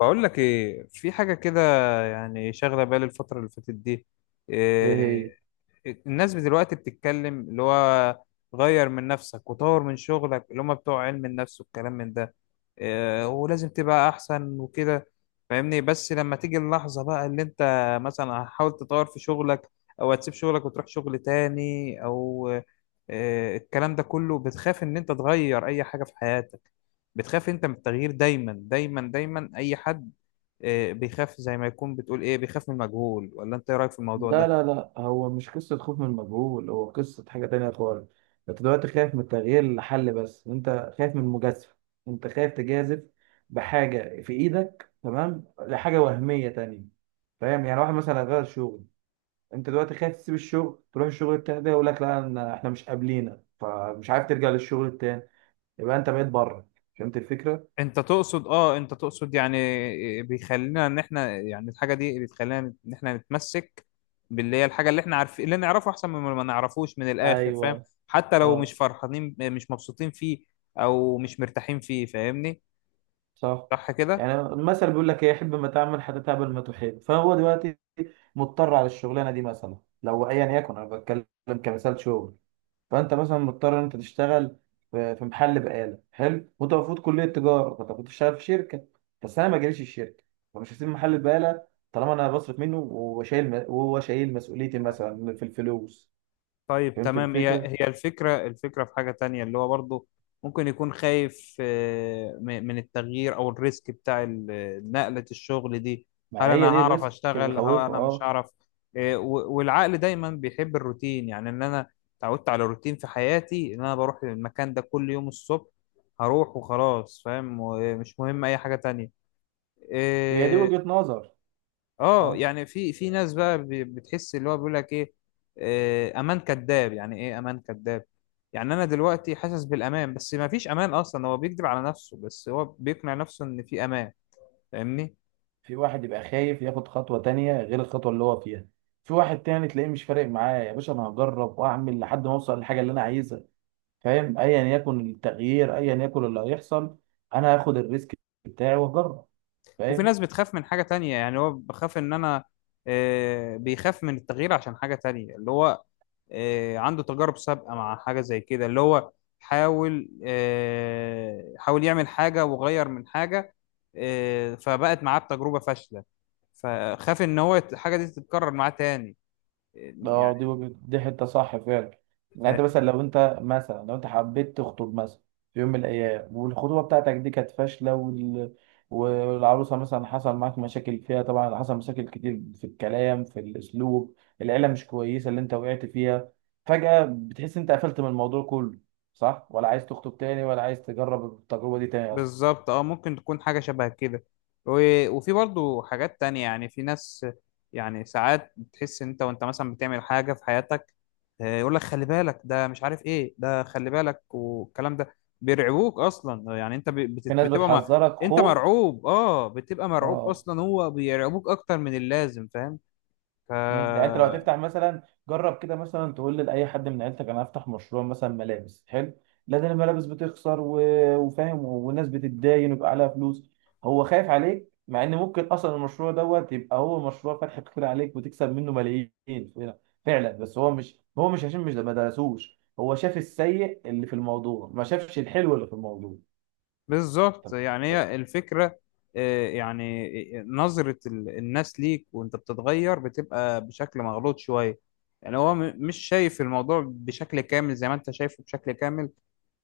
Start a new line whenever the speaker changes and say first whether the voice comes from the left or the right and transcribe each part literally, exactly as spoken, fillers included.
left: بقول لك ايه، في حاجه كده يعني شاغله بالي الفتره اللي فاتت دي. مم.
right: ايه هي؟
left: إيه، الناس دلوقتي بتتكلم اللي هو غير من نفسك وطور من شغلك، اللي هم بتوع علم النفس والكلام من ده. آه، ولازم تبقى احسن وكده، فاهمني؟ بس لما تيجي اللحظة بقى اللي انت مثلا هتحاول تطور في شغلك او هتسيب شغلك وتروح شغل تاني او آه، الكلام ده كله، بتخاف ان انت تغير اي حاجة في حياتك؟ بتخاف انت من التغيير دايما دايما دايما؟ اي حد آه، بيخاف، زي ما يكون بتقول ايه، بيخاف من المجهول، ولا انت ايه رأيك في الموضوع
right: لا
left: ده؟
right: لا لا، هو مش قصة خوف من المجهول، هو قصة حاجة تانية خالص. انت دلوقتي خايف من التغيير لحل، بس انت خايف من المجازفة. انت خايف تجازف بحاجة في ايدك تمام لحاجة وهمية تانية. فاهم؟ يعني واحد مثلا غير شغل. انت دلوقتي خايف تسيب الشغل تروح الشغل التاني، ده يقول لك لا، أنا- احنا مش قابلينك، فمش عارف ترجع للشغل التاني، يبقى انت بقيت بره. فهمت الفكرة؟
left: انت تقصد اه انت تقصد يعني بيخلينا ان احنا، يعني الحاجه دي بتخلينا نت- ان احنا نتمسك باللي هي الحاجه اللي احنا عارفين، اللي نعرفه احسن من ما نعرفوش، من الاخر فاهم؟
right: ايوه
left: حتى لو مش
right: اه
left: فرحانين، مش مبسوطين فيه، او مش مرتاحين فيه، فاهمني؟
right: صح.
left: صح كده.
right: يعني المثل بيقول لك ايه، حب ما تعمل حتى تعمل ما تحب. فهو دلوقتي مضطر على الشغلانه دي مثلا، لو ايا يكن انا بتكلم كمثال شغل. فانت مثلا مضطر ان انت تشتغل في في محل بقاله حلو، وانت المفروض كليه تجاره، فانت كنت تشتغل في شركه، بس انا ما جاليش الشركه، فمش هسيب محل البقاله طالما انا بصرف منه وشايل، وهو شايل مسؤوليتي مثلا في الفلوس.
left: طيب
right: فهمت
left: تمام، هي
right: الفكره.
left: هي الفكرة، الفكرة في حاجة تانية اللي هو برضه ممكن يكون خايف، آه، م- من التغيير أو الريسك بتاع ال- نقلة الشغل دي.
right: ما
left: هل أنا
right: هي دي
left: هعرف
right: الريسك اللي
left: أشتغل، هل
right: بيخوفه،
left: أنا مش
right: اه.
left: هعرف؟ آه، و- والعقل دايما بيحب الروتين، يعني إن أنا اتعودت على روتين في حياتي، إن أنا بروح المكان ده كل يوم الصبح، هروح وخلاص، فاهم؟ ومش مهم أي حاجة تانية.
right: هي دي
left: آه،
right: وجهه نظر.
left: اه
right: اه،
left: يعني في في ناس بقى ب- بتحس اللي هو بيقول لك ايه آه، امان كذاب. يعني ايه امان كذاب؟ يعني انا دلوقتي حاسس بالامان بس ما فيش امان اصلا، هو بيكذب على نفسه، بس هو بيقنع نفسه ان في امان، فاهمني؟
right: في واحد يبقى خايف ياخد خطوة تانية غير الخطوة اللي هو فيها، في واحد تاني تلاقيه مش فارق معاه، يا باشا انا هجرب واعمل لحد ما اوصل للحاجة اللي انا عايزها، فاهم؟ ايا يكن التغيير، ايا يكن اللي هيحصل، انا هاخد الريسك بتاعي واجرب.
left: وفي
right: فاهم؟
left: ناس بتخاف من حاجة تانية، يعني هو بخاف ان انا آه، بيخاف من التغيير عشان حاجة تانية اللي هو آه، عنده تجارب سابقة مع حاجة زي كده، اللي هو حاول، آه، حاول يعمل حاجة وغير من حاجة، آه، فبقت معاه بتجربة فاشلة، فخاف ان هو الحاجة دي تتكرر معاه تاني. آه، يعني
right: اه، دي وجهة، دي حتة صح فعلا. يعني انت مثلا لو انت مثلا لو انت حبيت تخطب مثلا في يوم من الايام، والخطوبة بتاعتك دي كانت فاشلة، وال... والعروسة مثلا حصل معاك مشاكل فيها، طبعا حصل مشاكل كتير في الكلام، في الاسلوب، العيلة مش كويسة اللي انت وقعت فيها، فجأة بتحس انت قفلت من الموضوع كله، صح؟ ولا عايز تخطب تاني؟ ولا عايز تجرب التجربة دي تاني اصلا؟
left: بالظبط اه، ممكن تكون حاجة شبه كده. و... وفي برضو حاجات تانية يعني، في ناس يعني ساعات بتحس انت وانت مثلا بتعمل حاجة في حياتك، آه، يقول لك خلي بالك، ده مش عارف ايه، ده خلي بالك، والكلام ده بيرعبوك اصلا. يعني انت ب-
right: في
left: بت-
right: ناس
left: بتبقى ما...
right: بتحذرك
left: انت
right: خوف،
left: مرعوب، اه بتبقى مرعوب
right: اه.
left: اصلا، هو بيرعبوك اكتر من اللازم، فاهم؟ ف
right: مم. يعني انت لو هتفتح مثلا، جرب كده مثلا تقول لاي حد من عيلتك انا هفتح مشروع مثلا ملابس حلو، لا ده الملابس بتخسر، و... وفاهم، والناس بتتداين ويبقى عليها فلوس. هو خايف عليك مع ان ممكن اصلا المشروع دوت يبقى هو مشروع فتح كتير عليك وتكسب منه ملايين. فعلا فعلا. بس هو مش هو مش عشان مش ما درسوش، هو شاف السيء اللي في الموضوع، ما شافش الحلو اللي في الموضوع.
left: بالظبط يعني هي الفكرة. آه، يعني آه، نظرة ال- الناس ليك وانت بتتغير بتبقى بشكل مغلوط شوية. يعني هو م- مش شايف الموضوع بشكل كامل زي ما انت شايفه بشكل كامل.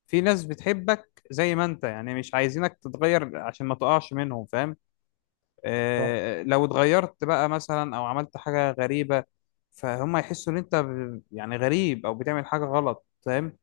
left: في ناس بتحبك زي ما انت، يعني مش عايزينك تتغير عشان ما تقعش منهم، فاهم؟
right: صح.
left: آه، لو اتغيرت بقى مثلا او عملت حاجة غريبة، فهم يحسوا ان انت ب- يعني غريب، او بتعمل حاجة غلط، فاهم؟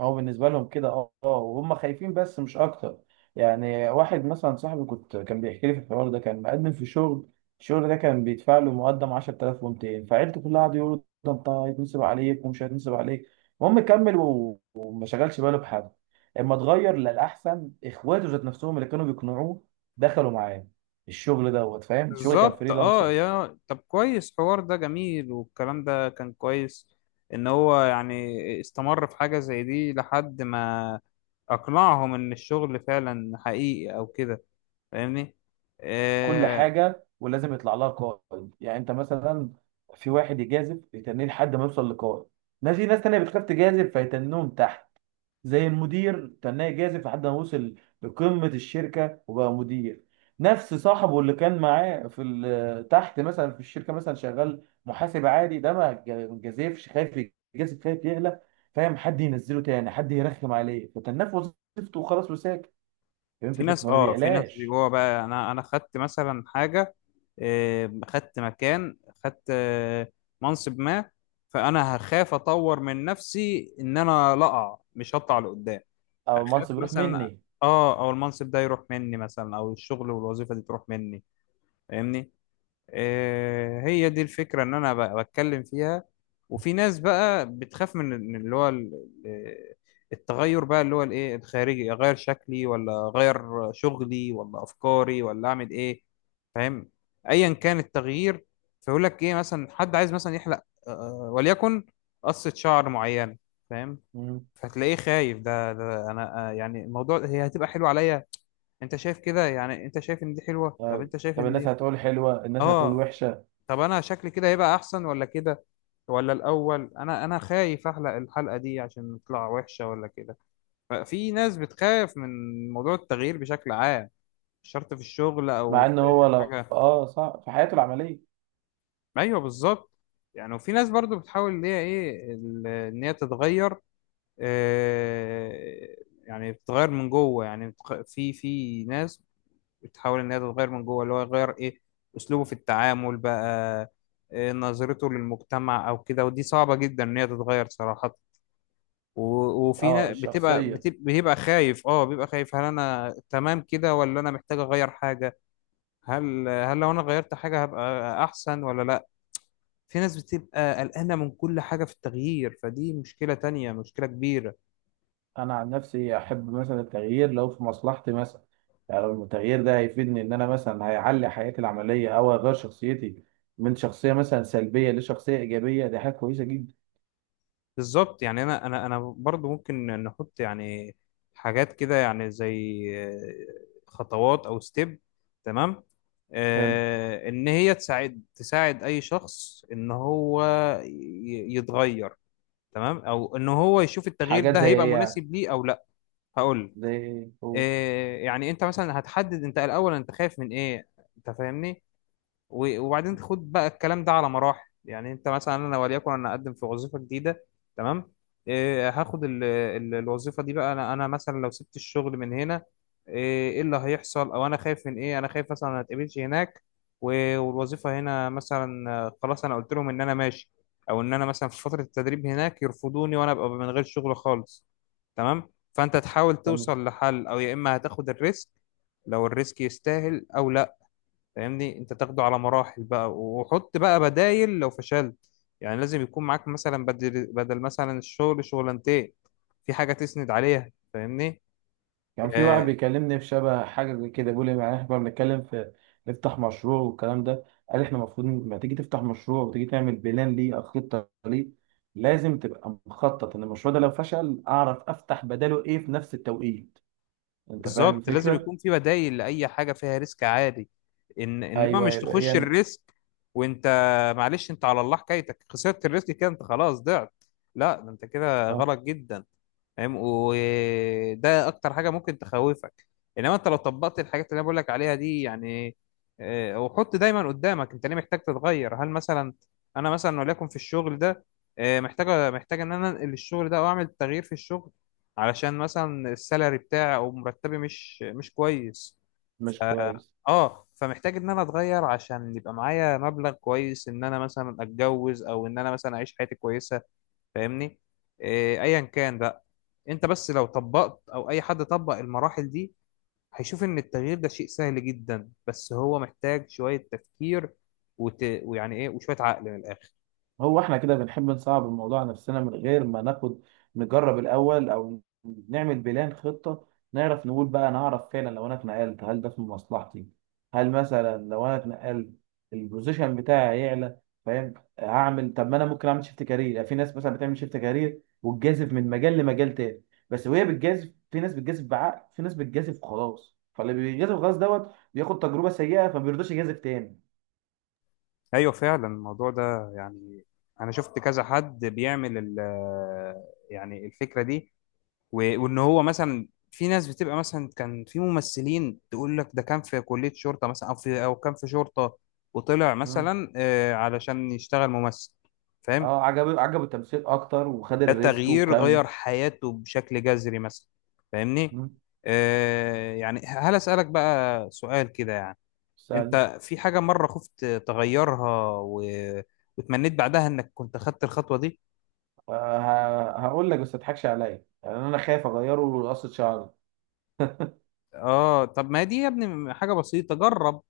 right: هو بالنسبة لهم كده، اه اه، وهم خايفين بس مش أكتر. يعني واحد مثلا صاحبي كنت كان بيحكي لي في الحوار ده، كان مقدم في شغل، الشغل ده كان بيدفع له مقدم عشرة آلاف ومئتين، فعيلته كلها قعدوا يقولوا ده أنت هيتنصب عليك ومش هيتنصب عليك. المهم كمل، و- وما شغلش باله بحد، اما اتغير للأحسن إخواته ذات نفسهم اللي كانوا بيقنعوه دخلوا معاه الشغل دوت. فاهم؟ الشغل كان
left: بالظبط، اه
right: فريلانسر.
left: يا طب كويس، حوار ده جميل، والكلام ده كان كويس. ان هو يعني استمر في حاجة زي دي لحد ما اقنعهم ان الشغل فعلا حقيقي او كده، فاهمني؟
right: كل
left: آه.
right: حاجه ولازم يطلع لها قائد. يعني انت مثلا، في واحد يجازف يتنيه لحد ما يوصل لقائد ناس، في ناس تانية بتخاف تجازف فيتنوهم تحت. زي المدير تناه يجازف لحد ما وصل لقمه الشركه وبقى مدير. نفس صاحبه اللي كان معاه في ال- تحت مثلا في الشركه، مثلا شغال محاسب عادي، ده ما ج- جازفش، خايف يجازف، خايف يغلى، فاهم؟ حد ينزله تاني، حد يرخم عليه، فتناه في وظيفته وخلاص وساكت. فهمت
left: في
right: الفكره؟
left: ناس،
right: فما
left: اه في ناس
right: بيعلاش.
left: جوه بقى، انا انا خدت مثلا حاجة، آه خدت مكان، خدت آه منصب ما، فانا هخاف اطور من نفسي ان انا لا اقع، مش هطلع لقدام.
right: او
left: اخاف
right: المنصب يروح
left: مثلا،
right: مني.
left: اه او المنصب ده يروح مني مثلا، او الشغل والوظيفه دي تروح مني، فاهمني؟ آه، هي دي الفكره ان انا ب- بتكلم فيها. وفي ناس بقى بتخاف من من اللي هو ال- ال- التغير بقى، اللي هو الايه الخارجي، اغير شكلي ولا اغير شغلي ولا افكاري ولا اعمل ايه، فاهم؟ ايا كان التغيير. فيقول لك ايه، مثلا حد عايز مثلا يحلق، آه وليكن قصه شعر معينه، فاهم؟ فتلاقيه خايف، ده, ده انا آه، يعني الموضوع هي هتبقى حلوه عليا؟ انت شايف كده؟ يعني انت شايف ان دي حلوه، طب
right: آه،
left: انت شايف
right: طب
left: ان
right: الناس
left: دي،
right: هتقول حلوة، الناس هتقول
left: اه.
right: وحشة.
left: طب انا شكلي كده هيبقى احسن ولا كده؟ ولا الاول انا انا خايف احلق الحلقه دي عشان تطلع وحشه، ولا كده؟ ففي ناس بتخاف من موضوع التغيير بشكل عام، مش شرط في الشغل او
right: مع ان
left: في
right: هو لو
left: حاجه.
right: اه صح في حياته العملية.
left: ايوه بالظبط، يعني وفي ناس برضو بتحاول ان هي ايه ال- ان هي تتغير، آه، يعني بتتغير من جوه. يعني بتخ- في في ناس بتحاول ان هي تتغير من جوه، اللي هو يغير ايه، اسلوبه في التعامل بقى، إيه نظرته للمجتمع او كده، ودي صعبة جدا ان هي تتغير صراحة. و- وفي
right: اه
left: ناس بتبقى
right: الشخصية.
left: بتبقى بيبقى خايف، اه بيبقى خايف، هل انا تمام كده ولا انا محتاج اغير حاجة؟ هل هل لو انا غيرت حاجة هبقى احسن ولا لا؟ في ناس بتبقى قلقانة من كل حاجة في التغيير، فدي مشكلة تانية، مشكلة كبيرة.
right: انا عن نفسي احب مثلا التغيير لو في مصلحتي مثلا. يعني لو التغيير ده هيفيدني، ان انا مثلا هيعلي حياتي العملية او اغير شخصيتي من شخصية مثلا سلبية لشخصية ايجابية، دي حاجة كويسة جدا.
left: بالظبط، يعني انا انا انا برضو ممكن نحط يعني حاجات كده يعني، زي آه، خطوات او ستيب، تمام،
right: حلو.
left: آه ان هي تساعد تساعد اي شخص ان هو ي- يتغير، تمام، او ان هو يشوف التغيير
right: حاجات
left: ده
right: زي
left: هيبقى
right: ايه يعني؟
left: مناسب ليه او لا. هقول،
right: زي ايه، قول.
left: آه يعني انت مثلا هتحدد انت الاول انت خايف من ايه، انت فاهمني؟ و- وبعدين خد بقى الكلام ده على مراحل. يعني انت مثلا انا وليكن انا اقدم في وظيفه جديده، تمام، إيه هاخد ال ال الوظيفه دي بقى، انا انا مثلا لو سبت الشغل من هنا، ايه إيه اللي هيحصل، او انا خايف من ايه؟ انا خايف مثلا ما اتقبلش هناك، و- والوظيفه هنا مثلا آه، خلاص انا قلت لهم ان انا ماشي، او ان انا مثلا في فتره التدريب هناك يرفضوني، وانا ابقى من غير شغل خالص. تمام، فانت تحاول توصل لحل، او يا اما هتاخد الريسك لو الريسك يستاهل او لا. فاهمني؟ انت تاخده على مراحل بقى، وحط بقى بدايل لو فشلت. يعني لازم يكون معاك مثلا بدل بدل مثلا الشغل شغلانتين، في حاجة تسند عليها، فاهمني؟
right: كان في واحد
left: آه.
right: بيكلمني في شبه حاجة زي كده، بيقول لي يعني احنا كنا بنتكلم في نفتح مشروع والكلام ده، قال احنا المفروض لما تيجي تفتح مشروع وتيجي تعمل بلان ليه أو خطة ليه، لازم تبقى مخطط إن المشروع ده لو فشل أعرف أفتح بداله إيه في نفس التوقيت. أنت فاهم
left: بالظبط، لازم
right: الفكرة؟
left: يكون في بدايل لأي حاجة فيها ريسك عالي. إن إنما
right: أيوه
left: مش
right: يبقى
left: تخش
right: يعني.
left: الريسك وأنت، معلش أنت على الله حكايتك، خسرت الريسك كده، أنت خلاص ضعت، لا ده أنت كده غلط جدا، فاهم؟ وده اكتر حاجه ممكن تخوفك. انما انت لو طبقت الحاجات اللي انا بقول لك عليها دي، يعني آه، وحط دايما قدامك انت ليه محتاج تتغير. هل مثلا انا مثلا وليكن في الشغل ده، آه، محتاج محتاج ان انا انقل الشغل ده او اعمل تغيير في الشغل، علشان مثلا السالري بتاعي او مرتبي مش مش كويس؟ ف...
right: مش كويس.
left: اه فمحتاج ان انا اتغير، عشان يبقى معايا مبلغ كويس ان انا مثلا اتجوز، او ان انا مثلا اعيش حياتي كويسه، فاهمني؟ إيه، ايا كان بقى. انت بس لو طبقت، او اي حد طبق المراحل دي، هيشوف ان التغيير ده شيء سهل جدا، بس هو محتاج شوية تفكير، وت... ويعني ايه، وشوية عقل، من الاخر.
right: هو احنا كده بنحب نصعب الموضوع على نفسنا من غير ما ناخد، نجرب الاول، او نعمل بلان خطة، نعرف نقول بقى انا اعرف فعلا لو انا اتنقلت هل ده في مصلحتي، هل مثلا لو انا اتنقلت البوزيشن بتاعي هيعلى، فاهم؟ هعمل، طب ما انا ممكن اعمل شيفت كارير، في ناس مثلا بتعمل شيفت كارير وتجازف من مجال لمجال تاني، بس وهي بتجازف في ناس بتجازف بعقل، في ناس بتجازف خلاص، فاللي بيجازف خلاص دوت بياخد تجربة سيئة فما بيرضاش يجازف تاني.
left: ايوه فعلا، الموضوع ده يعني انا شفت كذا حد بيعمل ال... يعني الفكرة دي. و... وان هو مثلا في ناس بتبقى مثلا، كان في ممثلين تقول لك ده كان في كلية شرطة مثلا، او في او كان في شرطة، وطلع
right: مم.
left: مثلا آه، علشان يشتغل ممثل، فاهم؟
right: اه عجبه عجبه التمثيل اكتر وخد
left: ده
right: الريسك
left: تغيير
right: وكمل.
left: غير حياته بشكل جذري مثلا، فاهمني؟
right: مم.
left: آه. يعني هل أسألك بقى سؤال كده يعني،
right: استنى.
left: انت في حاجة مرة خفت تغيرها و... وتمنيت بعدها انك كنت خدت الخطوة دي؟
right: آه، ه- هقول لك بس ما تضحكش عليا، يعني انا خايف اغيره لقصة شعري.
left: اه طب ما دي يا ابني حاجة بسيطة، جرب،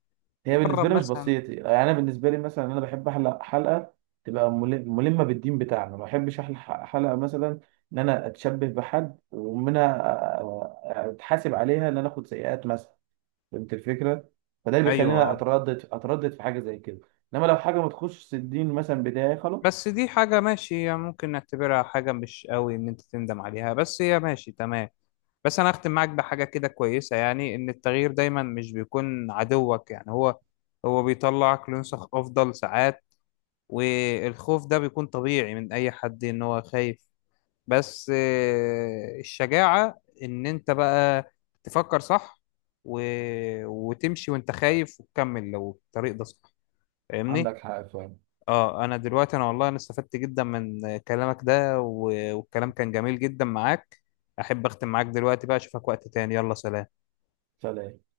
right: هي
left: جرب
right: بالنسبه لي مش
left: مثلا.
right: بسيط، يعني انا بالنسبه لي مثلا انا بحب احلق حلقه تبقى مل- ملمه بالدين بتاعنا، ما بحبش احلق ح- حلقه مثلا ان انا اتشبه بحد، ومنها أ- أ- اتحاسب عليها ان انا اخد سيئات مثلا. فهمت الفكره. فده اللي
left: ايوه
right: بيخليني
left: اه.
right: اتردد اتردد في حاجه زي كده. انما لو حاجه ما تخشش الدين مثلا بتاعي
left: بس
right: خلاص.
left: دي حاجة ماشي، يعني ممكن نعتبرها حاجة مش قوي ان انت تندم عليها، بس هي ماشي تمام. بس انا اختم معاك بحاجه كده كويسه، يعني ان التغيير دايما مش بيكون عدوك، يعني هو هو بيطلعك لنسخ افضل ساعات. والخوف ده بيكون طبيعي من اي حد ان هو خايف، بس آه، الشجاعه ان انت بقى تفكر صح، و... وتمشي وانت خايف، وتكمل لو الطريق ده صح،
right: عندك
left: فاهمني؟
right: حق فعلا.
left: اه انا دلوقتي، انا والله انا استفدت جدا من كلامك ده، و... والكلام كان جميل جدا معاك. احب اختم معاك دلوقتي بقى، اشوفك وقت تاني، يلا سلام.
right: سلام.